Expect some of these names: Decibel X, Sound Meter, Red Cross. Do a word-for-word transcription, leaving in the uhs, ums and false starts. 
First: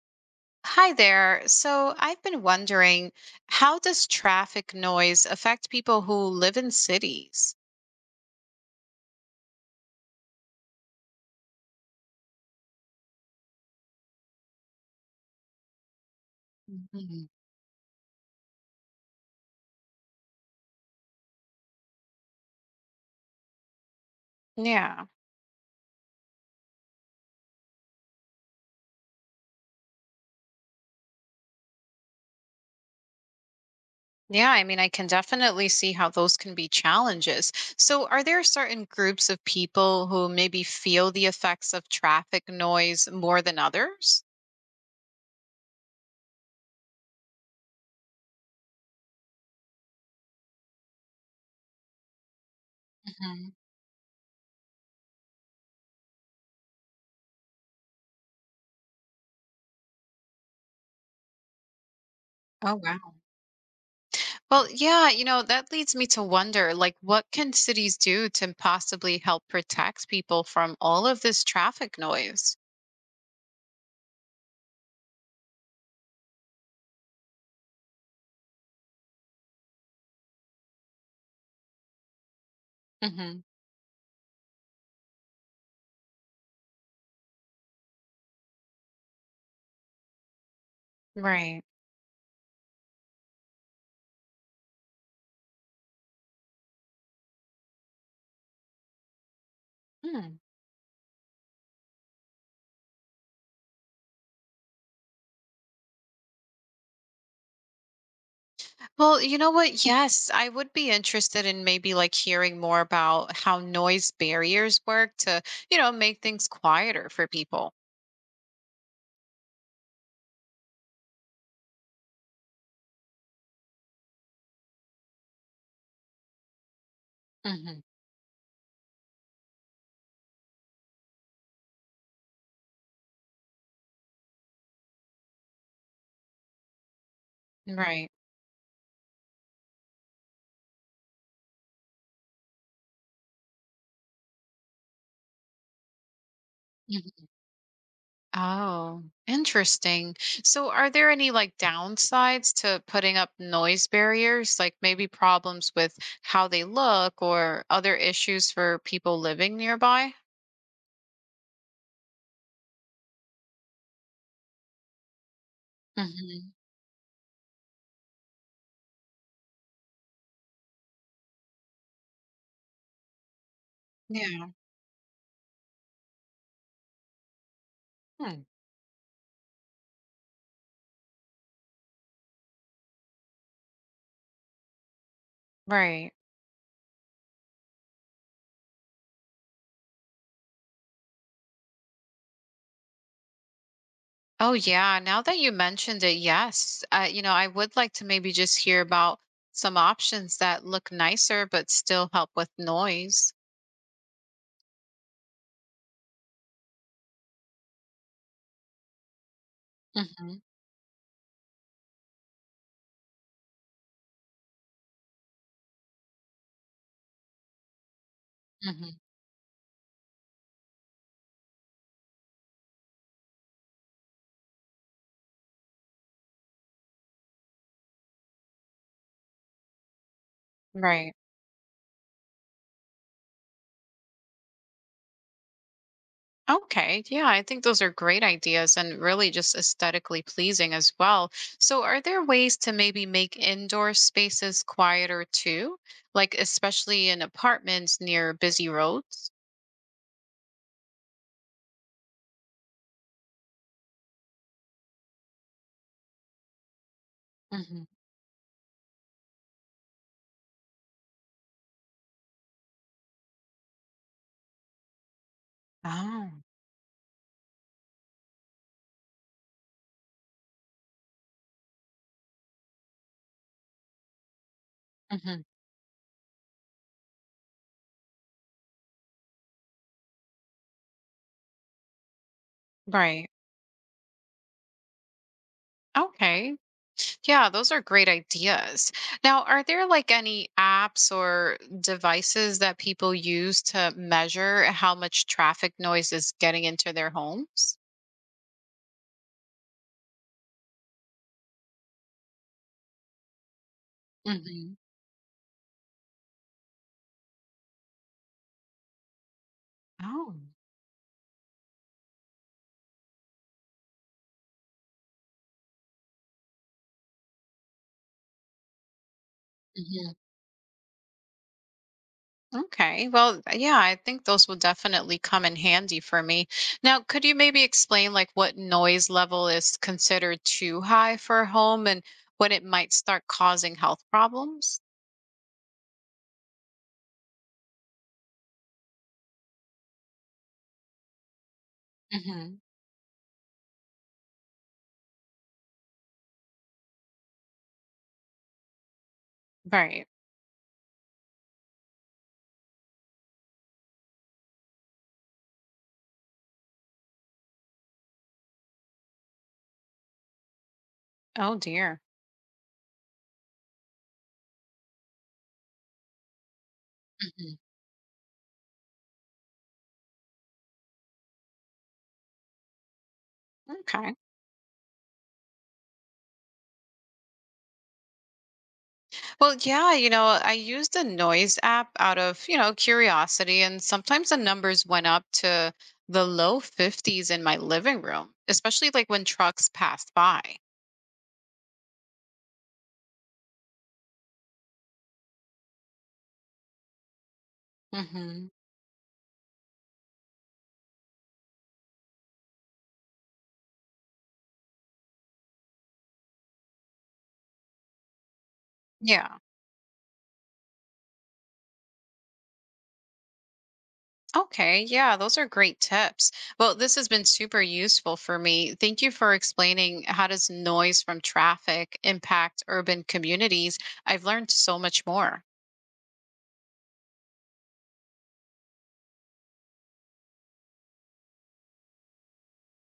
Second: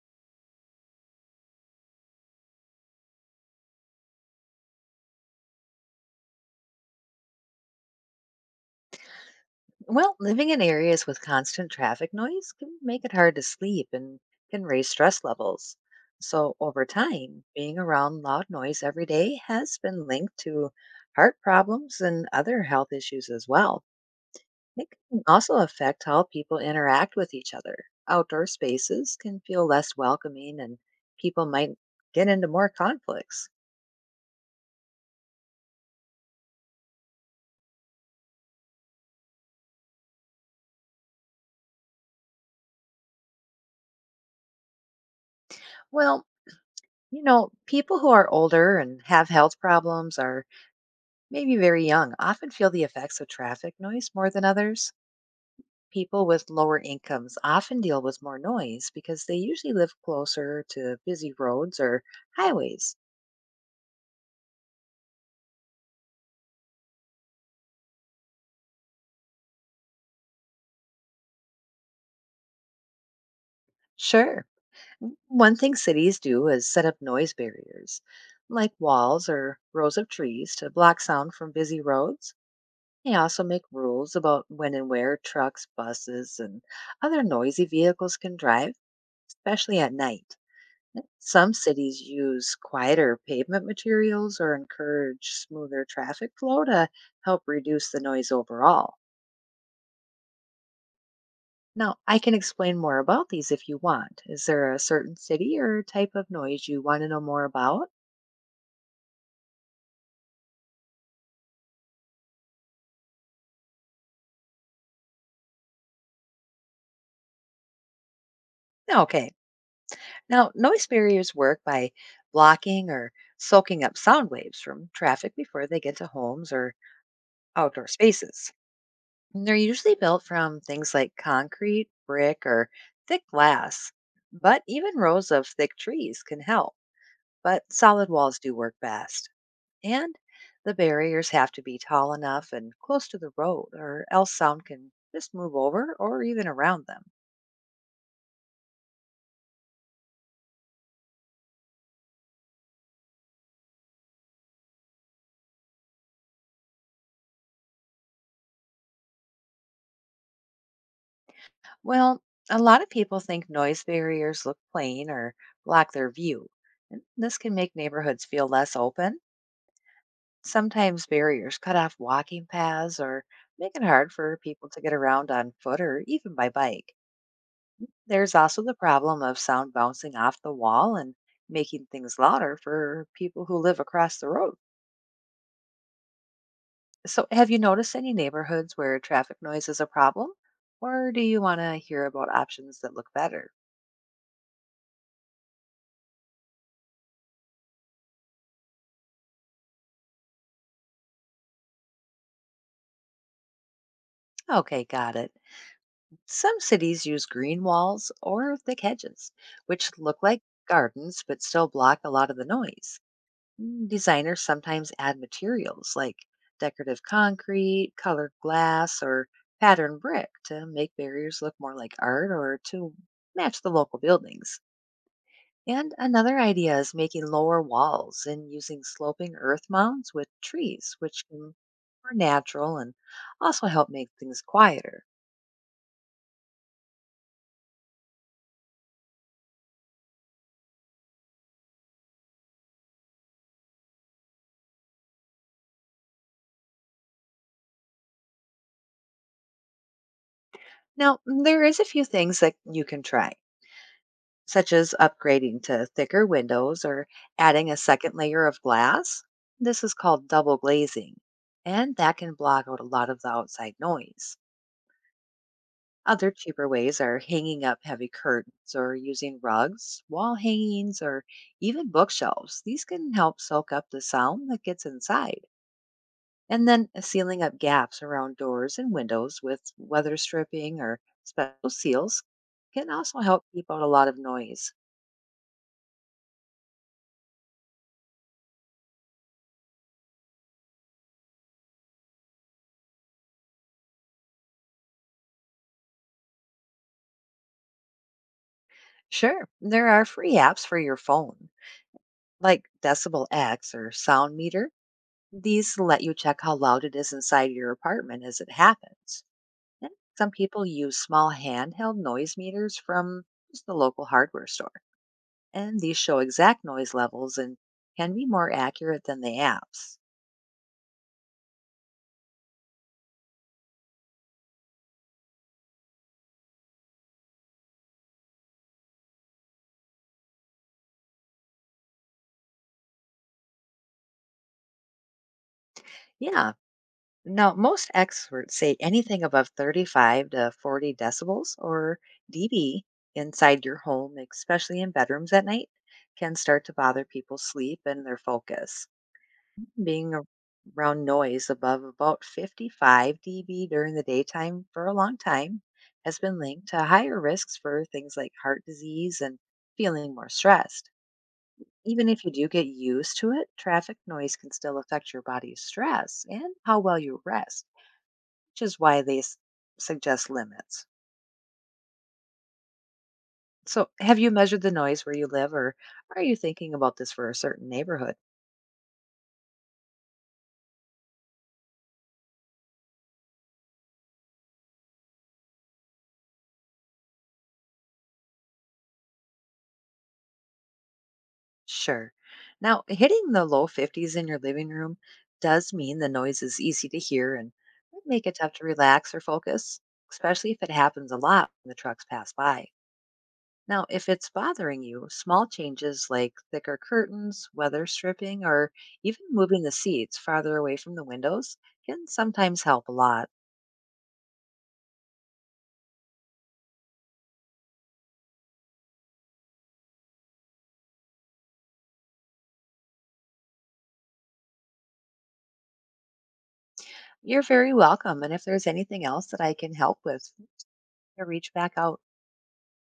Hi there. So I've been wondering, how does traffic noise affect people who live in cities? Well, living in areas with constant traffic noise can make it hard to sleep and can raise stress levels. So, over Mhm. time, being around loud noise every day has been linked to heart problems and other health issues as well. It Yeah. can also affect how people interact with each other. Outdoor spaces can feel less welcoming and people might get into more conflicts. Yeah, I mean, I can definitely see how those can be challenges. So are there certain groups of people who maybe feel the effects of traffic noise more than others? Well, you know, people who are older and have health problems are maybe very young, often feel the effects of Mhm. traffic noise more than others. People with lower incomes often deal with more noise because they usually live closer to busy roads or Oh, highways. wow. Well, yeah, you know, that leads me to wonder, like, what can cities do to possibly help protect people from all of this traffic noise? Sure, w- one thing cities do is set up noise barriers, like walls or rows of trees to block sound from busy roads. They also Hmm. make rules about when and where trucks, buses, and other noisy vehicles can drive, especially at night. Some Right. cities use quieter pavement materials or encourage smoother traffic flow to help reduce the noise overall. Hmm. Now, I can explain more about these if you want. Is there a certain city or type of noise you want to know more about? Well, you know what? Yes, I would be interested in maybe like hearing more about how noise barriers work to, you know, make things quieter for people. Okay. Now, noise barriers work by blocking or soaking up sound waves from traffic before they get to homes or Hmm. outdoor spaces. And they're usually built from things like concrete, brick, or thick glass, but even rows of thick trees can help. But solid Right. walls do work best. And the barriers have to be tall enough and close to the road, or else sound can just move over or even around them. Mhm. Oh, interesting. So, are there any like downsides to putting up noise barriers, like maybe problems with how they look or other issues for people living nearby? Well, a lot of people think noise barriers look plain or block their view. Hmm. And this can make neighborhoods feel less open. Sometimes barriers cut off walking paths or make it hard for Yeah. people to get around on foot or even by bike. There's Hmm. also the problem of sound bouncing off the wall and making things louder for people who live across the road. Right. So, have you noticed any neighborhoods where traffic noise is a problem? Or do you want to hear about options that look better? Oh, yeah. Now that you mentioned it, yes. Uh, you know, I would like to maybe just hear about some options that look nicer but still help with noise. Okay, got it. Some cities use green walls or thick hedges, which look Hmm. like gardens but still block a lot of the noise. Mm, Designers sometimes add materials like decorative concrete, colored Hmm. glass, or patterned brick to make barriers look more like art or to match the local buildings. And another idea is making lower walls and using sloping earth mounds with trees, Right. which can are natural and also help make things quieter. Okay. Yeah, I think those are great ideas and really just aesthetically pleasing as well. So, are there ways to maybe make indoor spaces quieter too? Like, especially in apartments near busy roads? Now, there is a few things that you can try, such as upgrading to thicker windows or adding a Hmm. second layer of glass. This is called double glazing, and that can block out a lot of the outside noise. Other Oh, cheaper ways are hanging up heavy curtains or using rugs, wall hangings, or even bookshelves. These can help soak up the sound that gets inside. hmm. And then uh, sealing up gaps around doors and windows with weather stripping or special seals can also Right. help keep out a lot of noise. Okay. Yeah, those are great ideas. Now, are there like any apps or devices that people use to measure how much traffic noise is getting into their homes? Sure, there are free apps for your phone, like Decibel X or Sound Meter. Hmm. These let you check how loud it is inside your apartment as it happens. And some Oh, people use small handheld noise meters from just the local hardware store, and these show exact noise levels and can be more accurate than the apps. hmm. Okay. Well, yeah, I think those will definitely come in handy for me. Now, could you maybe explain like what noise level is considered too high for a home and when it might start causing health problems? Yeah. Now, most experts say anything above thirty-five to forty decibels or Hmm. d B inside your home, especially in bedrooms at night, can start to bother people's sleep and their focus. Right. Being ar- Around noise above about fifty-five d B during the daytime for a long time has been linked to higher risks for things like heart disease and feeling more stressed. Oh dear. Even if you do get used to it, traffic noise can still affect your body's stress and how well you Hmm. rest, which is why they s- suggest limits. So, Okay. have you measured the noise where you live, or are you thinking about this for a certain neighborhood? Well, yeah, you know, I used a noise app out of, you know, curiosity, and sometimes the numbers went up to the low fifties in my living room, especially like when trucks passed by. Sure. Now, hitting the low fifties in your living room does mean the noise is easy to hear and would make it Hmm. tough to relax or focus, especially if it happens a lot when the trucks pass by. Now, if it's bothering you, small changes like thicker curtains, weather stripping, or even Yeah. moving the seats farther away from the windows can sometimes help a lot. Okay. Yeah, those are great tips. Well, this has been super useful for me. Thank you for explaining how does noise from traffic impact urban communities. I've learned so much more. You're very welcome. And if there's anything else that I can help with, reach back out.